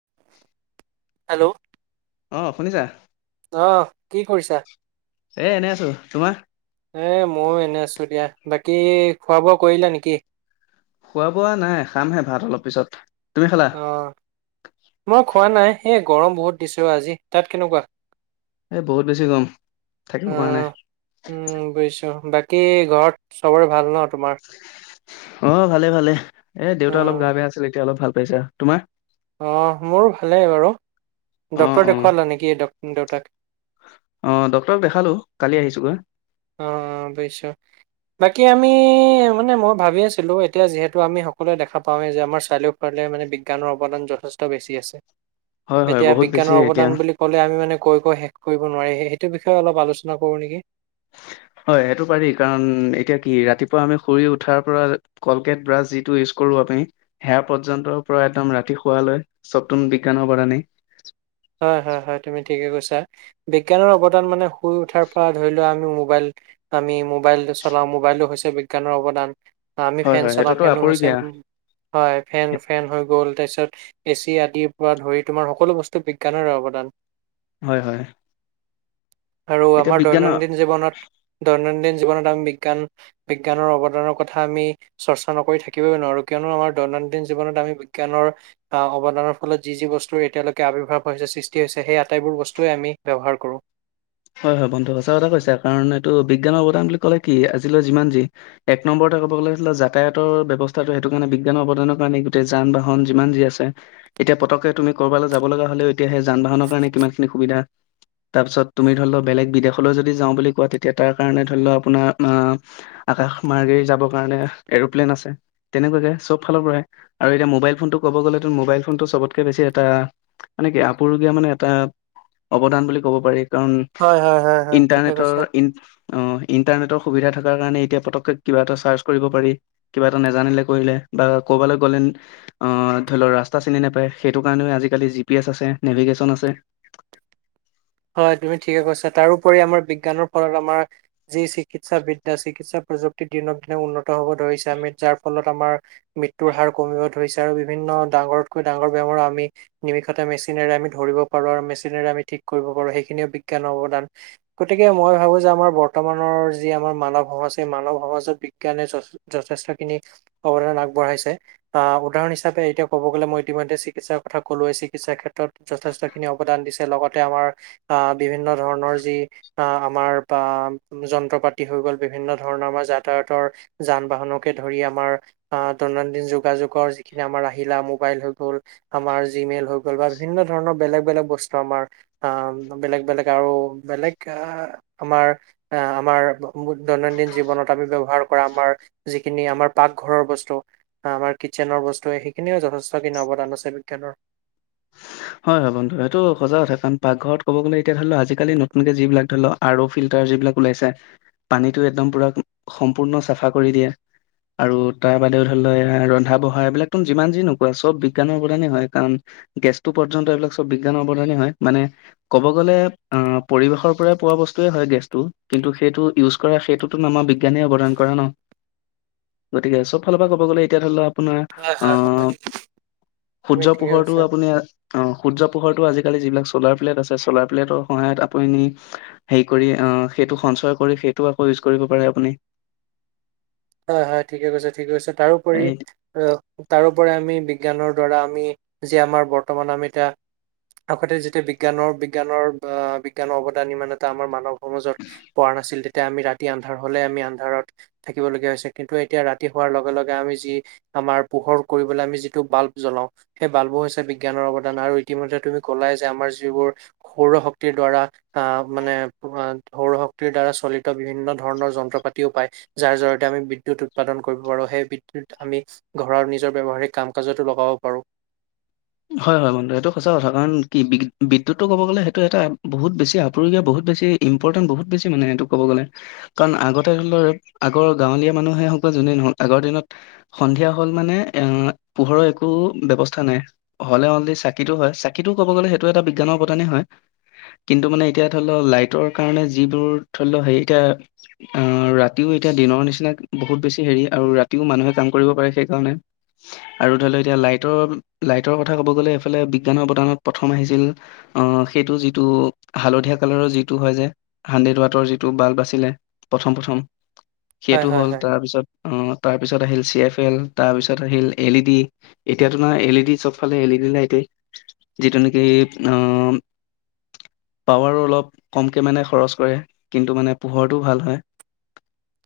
[inaudible] Hello অ' শুনিছা? আহ কি কৰিছা? এ এনে আছো, তোমাৰ? এ ময়ো এনে আছো, এতিয়া বাকী খোৱা বোৱা কৰিলা নেকি? খোৱা বোৱা নাই খামহে ভাত অলপ পিছত। তুমি খালা আহ, মই খোৱা নাই এ গৰম বহুত দিছো আজি, তাত কেনেকুৱা? এই বহুত বেছি গৰম, থাকিব পৰা নাই। কি ঘৰত চবৰে ভাল নহ? অ' ভালে ভালে, এ অ দেউতা অলপ গা বেয়া আছিল এতিয়া অলপ ভাল পাইছে, আৰু তোমাৰ? আহ মোৰো ভালেই বাৰু, অ ডকক্তৰ অ দেখুৱালা নেকি দেউতাক? আহ ডটৰ দেখালো কালি আহিছোগৈ। অ অ বুজিছো বাকী আমি মানে মই ভাবি আছিলো এতিয়া যিহেতু আমি সকলোৱে দেখা পাওঁৱে যে আমাৰ চাৰিওৰ মানে বিজ্ানৰ অৱদান যথেষ্ট বেছি আছে, হয় হয় এতিয়া বহুত বেছি বিজ্ঞানৰ এতিয়া অৱদান বুলি ক'লে আমি মানে কৈ কৈ শেষ কৰিব নোৱাৰি, সেইটো বিষয়ে অলপ আলোচনা কৰো নেকি? হয় সেইটো পাৰি, কাৰণ এতিয়া কি ৰাতিপুৱা আমি শুৰি উঠাৰ পৰা কলগেট ব্ৰাছ যিটো ইজ কৰো আপমি সেয়া পৰ্যন্তৰ পৰা একদম ৰাতি শুৱ লৈ চতুন বিজ্ঞানৰ পৰাণি। হয় হয় হয় তুমি ঠিকে কৈছা বিজ্ঞানৰ অৱদান মানে শুই উঠাৰ পৰা ধৰি লোৱা আমি মোবাইল আমি মোবাইল চলাও মোবাইলো হৈছে বিজ্ঞানৰ অৱদান। আমি হয় ফেন হয় চলাওঁ সেইটোতো ফেনো হৈছে, আপুৰুগীয়া হয় ফেন ফেন হৈ গ'ল ত িছত এচি আদিৰ পৰা ধৰি তোমাৰ সকলো বস্তু বিজ্ঞানৰে অৱদান। হয় হয়। আৰু এতিয়া আমাৰ বিজ্ঞানৰ দৈনন্দিন জীৱনত দৈনন্দিন বি বিজ্ঞানৰ অানৰ কথা আমি চৰ্চা নক থাকিব নোৱাৰো কিয়নো আমাৰ দৈনন্দিন জীৱনত আমিজ্ানৰ আহ অৱদানৰ ফলত যি যি বস্তু এতিয় আৱবিৰ্ভাৱ হৈছে সৃষ্টি হৈছে সেই আটাইবোৰ বস্তুৱে আমি ব্যৱহাৰ কৰোঁ। হয় হয় বন্ধু সঁচা কথা কৈছো কাৰণ এইটো বিজ্ঞানৰ অৱদান বুলি ক'লে কি আজিলৈ যিমান যি এক নম্বৰ ক'ব গছিল যাতায়াতৰ ব্যৱস্থাটো সেইটো কাৰণে বিজ্ঞানৰ অৱদানৰ কাৰণে গোটেই যান বাহন যিমান যি আছে। এতিয়া পতকে তুমি ক'ৰবালৈ যাব লগা হ'লেও এতিয়া সেই যান বাহনৰ কাৰণে কিমান খিনি সুবিধা, তাৰপিছত তুমি ধৰি লও বেলেগ বিদেশলৈ যদি যাওঁ বুলি কোৱা তেতিয়া তাৰ কাৰণে ধৰি লও আপোনাৰ আহ, আকাশ মাৰ্গে‌ কাৰ এপ্লে ফালৰ পৰা আৰু এতিয়া মোবাইল ফোনটো কব গলে ম টো চবতকে বেছি এটা মানে কিপুৰুগীয়া মানে এটা অৱদান বুলি কব পাৰি। কাৰণ, হয় হয় হয় হয় ঠিকে ইণ্টাৰনেটৰ কৈছা। ই অ' ইণ্টাৰনেটৰ সুবিধা থকাৰ কাৰণে এতিয়া পতকে কিবা এটা চাৰ্চ কৰিব পাৰি কিবা এটা নেজানিলে কৰিলে বা ক'বালৈ গ'লে আ ধৰি লও ৰাস্তা চিনি নোপায় সেইটো কাৰণে আজিকালি জি পি এছ আছে নেভিগেশ্যন আছে। [inaudible] হয় তুমি ঠিকে কৈছা, তাৰউপৰি আমাৰ বিজ্ঞানৰ ফলত আমাৰ যি চিকিৎসা বিদ্যা চিকিৎসা প্ৰযুক্তি দিনক দিনে উন্নত হ'ব ধৰিছে আমি যাৰ ফলত আমাৰ মৃত্্যুৰ হাৰ কমিব ধৰিছে আৰু বিভিন্ন ডাঙৰৰতকৈ ডাঙৰ বেমাৰো আমি নিমিষতে মেচিনেৰে আমি ধৰি পাৰো আৰু মেচিনেৰে আমি ঠিক কৰিব পাৰো সেইখিনিও বিজ্ঞানৰ অৱদান গতিকে মই ভাবো যে আমাৰ বৰ্তমানৰ যি আমাৰ মানৱ সম মানৱ সমাজত বিজ্ঞানে যথেষ্ট খিনি অৱদান আগবঢ়াইছে আহ উদাহৰণ হিচাপে হিাপ এতিয়া ক'ব গ ম ইতিমধ্য চিকিৎসাৰ কলোৱেই চিকিৎাৰ ক্ষেত্ৰত যথেষ্ট খিনি অৱদান দিছে লগতে আমাৰ আহ বিভিন্ন ধৰণৰ যি আহ আমাৰ বা যন্ত্ৰ পাতি হৈ গল বিভিন্ন ধৰণৰ আমাৰ যাতায়তৰ যান বাহনকে ধৰি তোমাৰ আ দৈনন্দিন যোগাযোগৰ যিখিনি আমাৰ আহিলা মবাইল হয় গল জিমেইল হয় গল। বা বিভিন্ন ধৰণৰ বেলেগ বেলেগ বস্তু আমাৰ আ বেলেগ বেলেগ আৰু বেলেগ আমাৰ আহ আমাৰ দৈনন্দিন দৈনন্দিন জীৱনত আমি ব্ৱহাৰ কৰা আমাৰ, যিখিনি আমাৰ পাকঘৰৰ বস্তু আমাৰ কিচেনৰ বস্তু। সেইখিন যথেষ্টখিনি অৱদান আছে বিজ্ঞানৰ। হয় হয় বন্ধু স এইটো সজা কথা কাৰণ পাকঘৰত ক'ব গলে এতিয়া ধৰি আজিকালি নতুনকে যিবিলাক ধৰি ফিলাৰ যিবিলাক ওলাইছে, পানীটো একদম পুৰা সম্পূৰ্ণ চাফা কৰি দিয়ে। আৰু তাৰ বাদেও ধৰি লও ৰন্ধা বঢ়া এইবিলাক তুম যিমান যি নো কোৱা চব বিজ্ঞানৰ অবদানে হয় কাৰণ গেষ্ট পৰ্যন্ত এইবিলাক চব বিজ্ঞানৰ অৱদানি হয় মানে ক'ব গ'লে অ' পৰিবেশৰ পৰাই পোৱা বস্তুৱয়ে হয়। গেছটো কিন্তু সেইটো ইউজ কৰা সেইটোতটো আমাৰ বিজ্ঞানে অৱদান কৰা ন? [inaudible] গতিকে চব ফালৰ পৰা ক'ব গ'লে এতিয়া ধৰি লও আপোনাৰ হয় হয় হয় আহ, তুমি সূৰ্য ঠিকে কৈছা পোহৰটো আপুনি অ' সূৰ্য পোহৰটো আজিকালি যিবিলাক চলাৰ প্লেট আছে চলাৰ প্লেটৰ সহায়ত আপুনি হেৰি কৰি অ' সেইটো সংসাৰ কৰি সেইটো আকৌ ইউচ কৰিব পাৰে আপুনি। [inaudible] হয় হয় ঠিকে কৈছে ঠিকে কৈছে তাৰোপৰি এই আহ তাৰোপৰি আমি বিজ্ঞানৰ দ্বাৰা আমি যে আমাৰ বৰ্তমান আমি এতিয়া আগতে যেতিয়া বিজ্ঞানৰ বিজ্ঞানৰ আহ বিজ্ঞানৰ অৱদানি মানে এটা আমাৰ মানৱ সমাজত প নাছিল তেতিয়া আমি ৰাতি আন্ধাৰ হলে আমি আন্ধাৰত থাকি শিকিবলগীয়া হৈছে কিন্তু এতিয়া ৰাতি হোৱাৰ লগে লগে আমি যি আমাৰ পোহৰ কৰিবলৈ আমি যিটো বাল্ব জ্বলাও। সেই বালবোৰ হৈছে বিজ্ঞানৰ অৱদান আৰু ইতিমধ্যে তুমি ক'লাই যে আমাৰ যিবোৰ সৌৰ শক্তিৰ দ্বাৰা আহ মানে সৌৰ শক্তিৰ দ্বাৰা চলিত বিভিন্ন ধৰণৰ যন্ত্ৰ পাতিও পায়। যাৰ জৰিয়তে আমি বিদ্যুত উৎপাদন কৰিব পাৰো সেই বিদ্ুত আমি ঘৰৰ নিজৰ ব্যয়ৱসাৰিক কাম কাজতো লগাব [unintelligible] হয়, হয় বন্ধু এইটো সঁচা কথা কাৰণ কি বিদ্যুতটো ক'ব গ'লে সেইটো এটা বহুত বেছি আপুৰুগীয়া বহুত বেছি ইম্পৰ্টেট বহুত বেছি মানে এইেটো ক'ব গ'লে কাৰণ আগতে আগৰ গাঁৱলীয়া মানুহে যোনেই নহ'ক আগৰ দিনত সন্ধিয়া হ'ল মানে এ পোহৰৰ একো ব্যৱস্থা নাই। হ'লে অনলি চাকিটো হয় চাকিটো ক'ব গ'লে সেইটো এটা বিজ্ঞানৰ অবদানেই হয়। কিন্তু মানে এতিয়া ধৰি লওঁ লাইটৰ কাৰণে যিবোৰ ধৰি লওঁ হে এতিয়া আহ ৰাতিও এতিয়া দিনৰ নিচিনা বহুত বেছি হেৰি আৰু ৰাতিও মানুহে কাম কৰিব পাৰে সেইকাৰণে। আৰু ধৰি ল' এতিয়া লাইটৰ লাইট কথা ক'ব গ'লে এইফালে বিজ্ঞানৰ অৱদানত প্ৰথম আহিছিল আহ সেইটো যিটো হালধীয়া কালাৰৰ যিটো হয় যে হানড্ৰেড ৱাটৰ যিটো বাল্ব আছিলে প্ৰথম প্ৰথম। হয় সেইটো হয় হ'ল হয় তাৰপিছত অ' তাৰ পিছত আহিল চি এফ এল তাৰ পিছত আহিল এল ই ডি এতিয়া তোম এল ই ডি চব ইফালে এল ই ডি লাইটেই, যিটো নেকি আ পাৱাৰো অলপ কমকে মানে খৰচ কৰে কিন্তু মানে পোহৰটো ভাল হয়।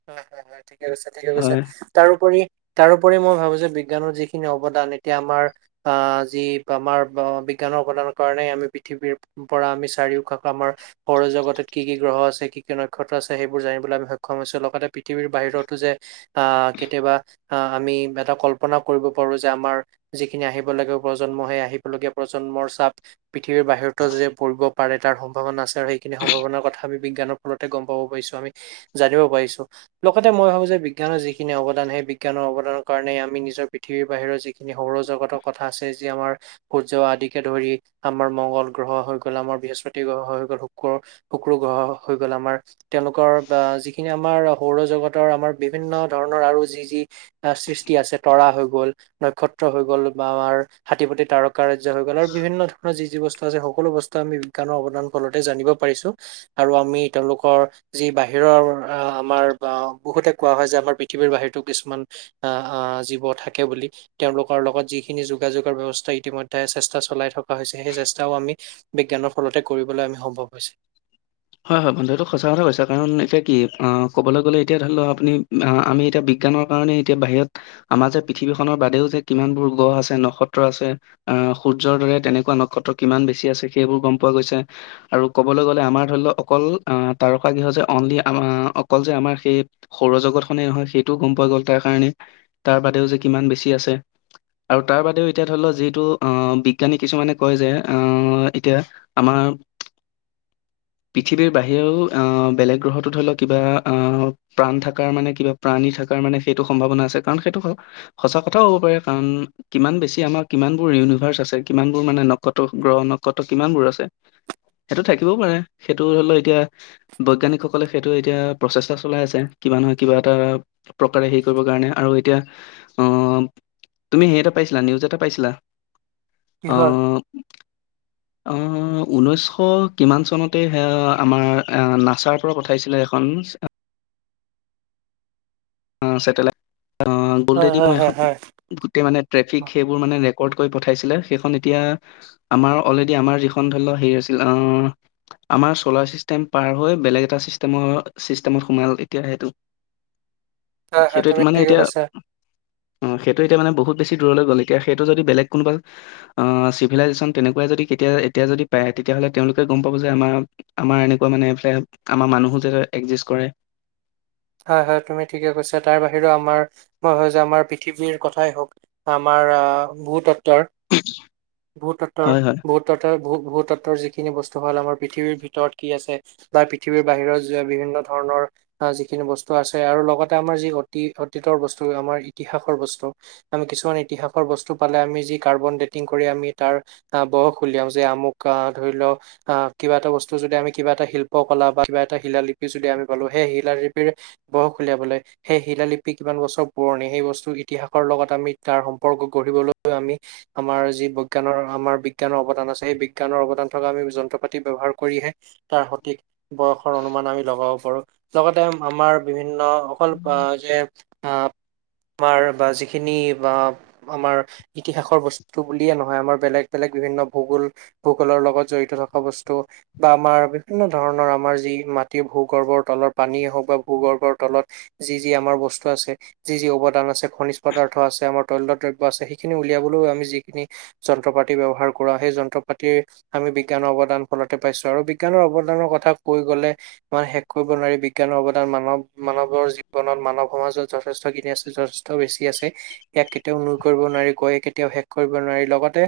হয় হয় হয় ঠিকে কৈছে ঠিকে কৈছে হয় তাৰউপৰি তাৰোপৰি মই ভাবো যে বিজ্ঞানৰ যিখিনি অৱদান এতিয়া আমাৰ আহ যি আমাৰ বিজ্ঞানৰ প্ৰদানৰ কাৰনেে আমি পৃথিৱীৰ পৰা আমি চাৰিওকাাষ আমাৰ সৌৰ জগতত কি কি গ্ৰহ আছে কি কি নক্ষত্ৰ আছে সেইবোৰ জানিবলৈ সক্ষম হৈছো লগ পৃথিৱীৰ বাহিৰতো যে আহ কেতিয়াবা আমি এটা কল্পনা কৰিব পাৰো যে আমাৰ যিখিনি আহিব লাগে প্ৰজন্ম সেই আহিবলগীয়া প্ৰজন্মৰ চাপ পৃথিৱীৰ বাহিৰো যে পৰিব পাৰে তাৰ সম্ভাৱনা আছে আৰু সেইখিনি সম্ভাৱনাৰ কথা আমি বিজ্ঞানৰ ফলতে গম পাব পাৰিছো আমি জানিব পাৰিছো। লগতে মই ভাবো যে বিজ্ঞানৰ যিখিনি অৱদান সেই বিজ্ঞানৰ অৱদানৰ কাৰণেই আমি নিজৰ পৃথিৱীৰ বাহিৰৰ যিখিনি সৌৰ জগতৰ কথা আছে যি আমাৰ সূৰ্য আদিকে ধৰি আমাৰ মংগল গ্ৰহ হৈ গ'ল আমাৰ বৃহস্পতি গ্ৰহ হৈ গ'ল শুক্ৰ শুক্ৰ গ্ৰহ হৈ গ'ল আমাৰ। তেওঁলোকৰ বা যিখিনি আমাৰ সৌৰজগতৰ আমাৰ বিভিন্ন ধৰণৰ আৰু যি যি সৃষ্টি আছে তৰা হৈ গ'ল নক্ষত্ৰ হৈ গ'ল বা আমাৰ হাতীপতি তাৰ ৰাজ্য হৈ গ'ল আৰু বিভিন্ন ধৰণৰ যি যি বস্তু আছে সকলো বস্তু আমি বিজ্ঞানৰ অৱদানৰ ফলতে জানিব পাৰিছো আৰু আমি তেওঁলোকৰ যি বাহিৰৰ আ আমাৰ [unintelligible] তে কোৱা হয় যে আমাৰ পৃথিৱীৰ বাহিৰতো কিছুমান আ জীৱ থাকে বুলি তেওঁলোকৰ লগত যিখিনি যোগাযোগৰ ব্যৱস্থা ইতিমধ্যে চেষ্টা চলাই থকা হৈছে৷ সেই চেষ্টাও আমি বিজ্ঞানৰ ফলতে কৰিবলৈ সম্ভৱ হৈছে। হয়, হয় বন্ধটো সঁচা কথা কৈছা কাৰণ এতিয়া কি অ' ক'বলৈ গ'লে এতিয়া ধৰি ল' আপুনি আমি এতিয়া বিজ্ঞানৰ কাৰণে এতিয়া বাহিৰত আমাৰ যে পৃথিৱীখনৰ বাদেও যে কিমানবোৰ গ্ৰহ আছে নক্ষত্ৰ আছে। অ', সূৰ্যৰ দৰে তেনেকুৱা নক্ষত্ৰ কিমান বেছি আছে সেইবোৰ গম পোৱা গৈছে আৰু ক'বলৈ গ'লে আমাৰ ধৰি ল' অকল তাৰকা গৃহ যে অনলি আম অকল যে আমাৰ সেই সৌৰ জগতখনে নহয় সেইটো গম গ'ল তাৰ কাৰণে তাৰ বাদেও যে কিমান বেছি আছে। আৰু তাৰ বাদেও এতিয়া ধৰি লও যিহেতু আহ বিজ্ঞানী কিছুমানে কয় যে আহ এতিয়া আমাৰ [inaudible] [inaudible] পৃথিৱীৰ বাহিৰেও আহ বেলেগ গ্ৰহটোত ধৰি লওক কিবা আহ প্ৰাণ থকাৰ মানে কিবা প্ৰাণী থকাৰ মানে সম্ভাৱনা আছে। কাৰণ ধৰক সচাঁ কথাওঁ হ'ব পাৰে। কাৰণ কিমান বেছি আমাৰ কিমানবোৰ ইউনিভাৰ্চ আছে কিমানবোৰ মানে নক্ষত্ৰ গ্ৰহ নক্ষত্ৰ কিমানবোৰ আছে। সেইটো থাকিবও পাৰে। সেইটো ধৰি লও এতিয়া বৈজ্ঞানিকসকলে সেইটো এতিয়া প্ৰচেষ্টা চলাই আছে। কিবা নহয় কিবা এটা প্ৰকাৰে হেৰি কৰিবৰ কাৰণে আৰু এতিয়া আহ তুমি হেৰি এটা পাইছিলা নিউজ এটা পাইছিলা? অ কিহৰ? অ', ঊনৈছশ কিমান চনত তে আমাৰ নাচাৰ পৰা পঠাইছিলে এখন চেটেলাইট অ' হয় গলদি হয় হয় এইখন হয় গোটে মানে ট্ৰেফিক সেইবোৰ মানে ক'ট কৈ পঠাইছিলে সেইখন এতিয়া আমাৰ অলৰেডি আমাৰ যিখন ধৰি লোৱা হেৰি আছিল অ' আমাৰ চলাৰ চিষ্টেম পাৰ হৈ বেলেগ এটা চিষ্টেম চিষ্টেমত সোমাল এতিয়া সেইটো। [inaudible] হয় সেইটো তুমি মানে ঠিকে এতিয়া, কৈছা উম, সেইটো এতিয়া মানে বহুত বেছি সি দূৰলৈ গলে এতিয়া সেইটো যদি বেলেগ কোনোবা আ, চিভিলাইজেচন তনেকুৱায়ে যদি কেতিয়া এতিয়া যদি পায়, তেতিয়া য়াহলে তেওঁলোকে গম পাব যে, আমাৰ-আমাৰ এনেকুৱা মানে এইফালে আমাৰ মানুহো যে একজিষ্ট কৰে। [inaudible] হয়-হয় তুমি ঠিকে কৈছা। তাৰ বাহিৰেও আমাৰ মই হয় যে আমাৰ পৃথিৱীৰ কথাই হওক আমাৰ পৰা ভূ-তত্ত্বৰ, হয় হয় ভূ-তত্ত্বৰ-ভূ-তত্ত্বৰ-ভূ-ভূ-তত্ত্বৰ যি খিনি বস্তু হ'ল আমাৰ পৃথিৱীৰ ভিতৰত কি আছে? বা পৃথিৱীৰ বাহিৰত যি বিভিন্ন ধৰণৰ, আজি খিনি বস্তু আছে আৰু লগতে আমাৰ যি অতী অতীতৰ বস্তু আমাৰ ইতিহাসৰ বস্তু আমি কিছুমানে ইতিহাসৰ বস্তু পালে আমি যি কাৰ্বন ডেটিং কৰি আমি তাৰ আ বয়স উলিয়াওঁ যে আমুক ধৰি ল অ', আ কিবা এটা বস্তু যদি আমি কিবা এটা শিল্প কলা বা কিবা এটা শিলা লিপি যদি আমি পালো সেই শিলা [unintelligible] বয়স উলিয়াবলে সেই শিলা লিপি কিমান বছৰ পুৰণি সেই বস্তু ইতিহাসৰ লগত আমি তাৰ উপৰ্গ গঢ়িবলৈ আমি আমাৰ যি বৈজ্ঞানৰ আমাৰ বিজ্ঞানৰ অৱদান আছে সেই বিজ্ঞানৰ অৱদান থকা যন্ত্ৰ পাতি ব্যৱহাৰ কৰিহে তাৰ সঠিক বয়সৰ অনুমান আমি লগাব পাৰো। লগত তে আমাৰ বিভিন্ন অকলপ আ যে আ আমাৰ বা যিখিনি বা আমাৰ ইতিহাসৰ বস্তু বুলিয়ে নহয়, আমাৰ বেলেগ-বেলেগ বিভিন্ন ভূগোল, ভূগোলৰ লগত জড়িত থকা বস্তু, বা আমাৰ বিভিন্ন ধৰণৰ আমাৰ যি মাটি ভূগৰ্ভৰ তলত পানীয়ে হওক বা ভূগৰ্ভৰ তলত যি-যি আমাৰ বস্তু আছে, যি-যি অৱদান আছে, খনিজ পদাৰ্থ আছ ছে আমাৰ তৈল্য দ্ৰব্য আছে, সেইখিনি উলিয়াবলৈও আমি যিখিনি যন্ত্ৰ পাতি ব্যৱহাৰ কৰোঁ, সেই যন্ত্ৰ পাতিৰ আমি বিজ্ঞানৰ অৱদান ফলতে পাইছো, আৰু বিজ্ঞানৰ অৱদানৰ কথা কৈ গলে মানে শেষ কৰিব নোৱাৰি, বি জ্ঞানৰ অৱদান মানৱ-মানৱৰ জীৱনত মানৱ সমাজত যথেষ্টখিনি আছে, যথেষ্ট বেছি আছে ইয়াক কেতিয়াও নুই কৰিব নোৱাৰি, কৈ কেতিয়াও শেষ কৰিব নোৱাৰি, লগতে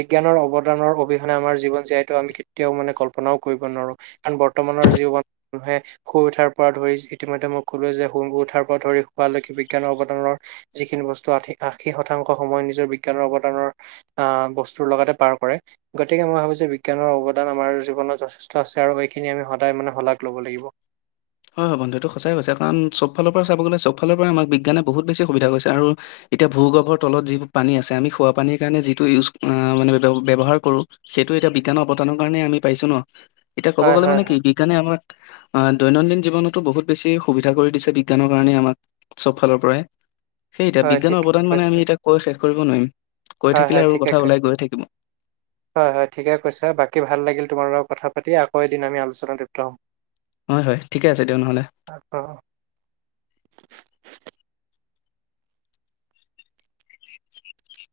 বিজ্ঞানৰ অৱদানৰ অবিহনে আমাৰ জী জীৱন জীয়াইটো আমি কেতিয়াও মানে কল্পনাও কৰিব নোৱাৰো, কাৰণ বৰ্তমানৰ জীৱনত মানুহে শুই উঠাৰ পৰা ধৰি যি ইতিমধ্যে মই কলোৱে যে সুই উঠাৰ পৰা ধৰি শুৱা লৈকে, বিজ্ঞানৰ অৱদানৰ যিখিনি বস্তু আ আশী শতাংশ সময় নিজৰ বিজ্ঞানৰ অৱদানৰ আ, বস্তুৰ লগতে পাৰ কৰে। গতিকে মই ভাবি ছোঁ যে বিজ্ঞানৰ অৱদান আমাৰ জীৱনত যথেষ্ট আছে, আৰু এইখিনি আমি সদায় মানে শলাগ ল'ব লাগিব। হয়-হয় বন্ধু এইটো সঁচাই কৈছা, কাৰণ চব ফালৰ পৰা চাব গলে চব ফালেৰে পৰা আমাক বিজ্ঞানে বহুত বেছি সুবিধা কৰিছে। আৰু এতিয়া ভূগৰ্ভৰ তলত যিবোৰ পানী আছে আমি খোৱা পানীৰ কাৰণে যিটো ইউজ আ, মানে ব্য-ব্যৱহাৰ কৰো সেইটো এতিয়া বিজ্ঞানৰ অৱতানৰ কাৰণে আমি পাইছো ন'। এতিয়া ক'ব হয় গ'লে হয় মানে কি হয় বিজ্ঞানে আমাক আ, দৈনন্দিন জীৱনতো বহুত বেছি সুবিধা কৰি দিছে, বিজ্ঞানৰ কাৰণে আমাক চব ফালৰ পৰাই। সেই এতিয়া হয় বিজ্ঞানৰ ঠিকে অৱদান মানে আমি এতিয়া কৈ শেষ কৰিব নোৱাৰিম। কৈ থাকিলে হয়-হয় আৰু ঠিকে কথা কয়, ওলাই গৈ থাকিব হয়-হয় ঠিকে কৈছা। বাকি ভাল লাগিল তোমাৰ লগত কথা ৰাতি আকৌ এদিন আমি আলোচনাত জৰিত হ'ম। হয়-হয় ঠিকে আছে দিয়া নহ'লে। অ অ [unintelligible]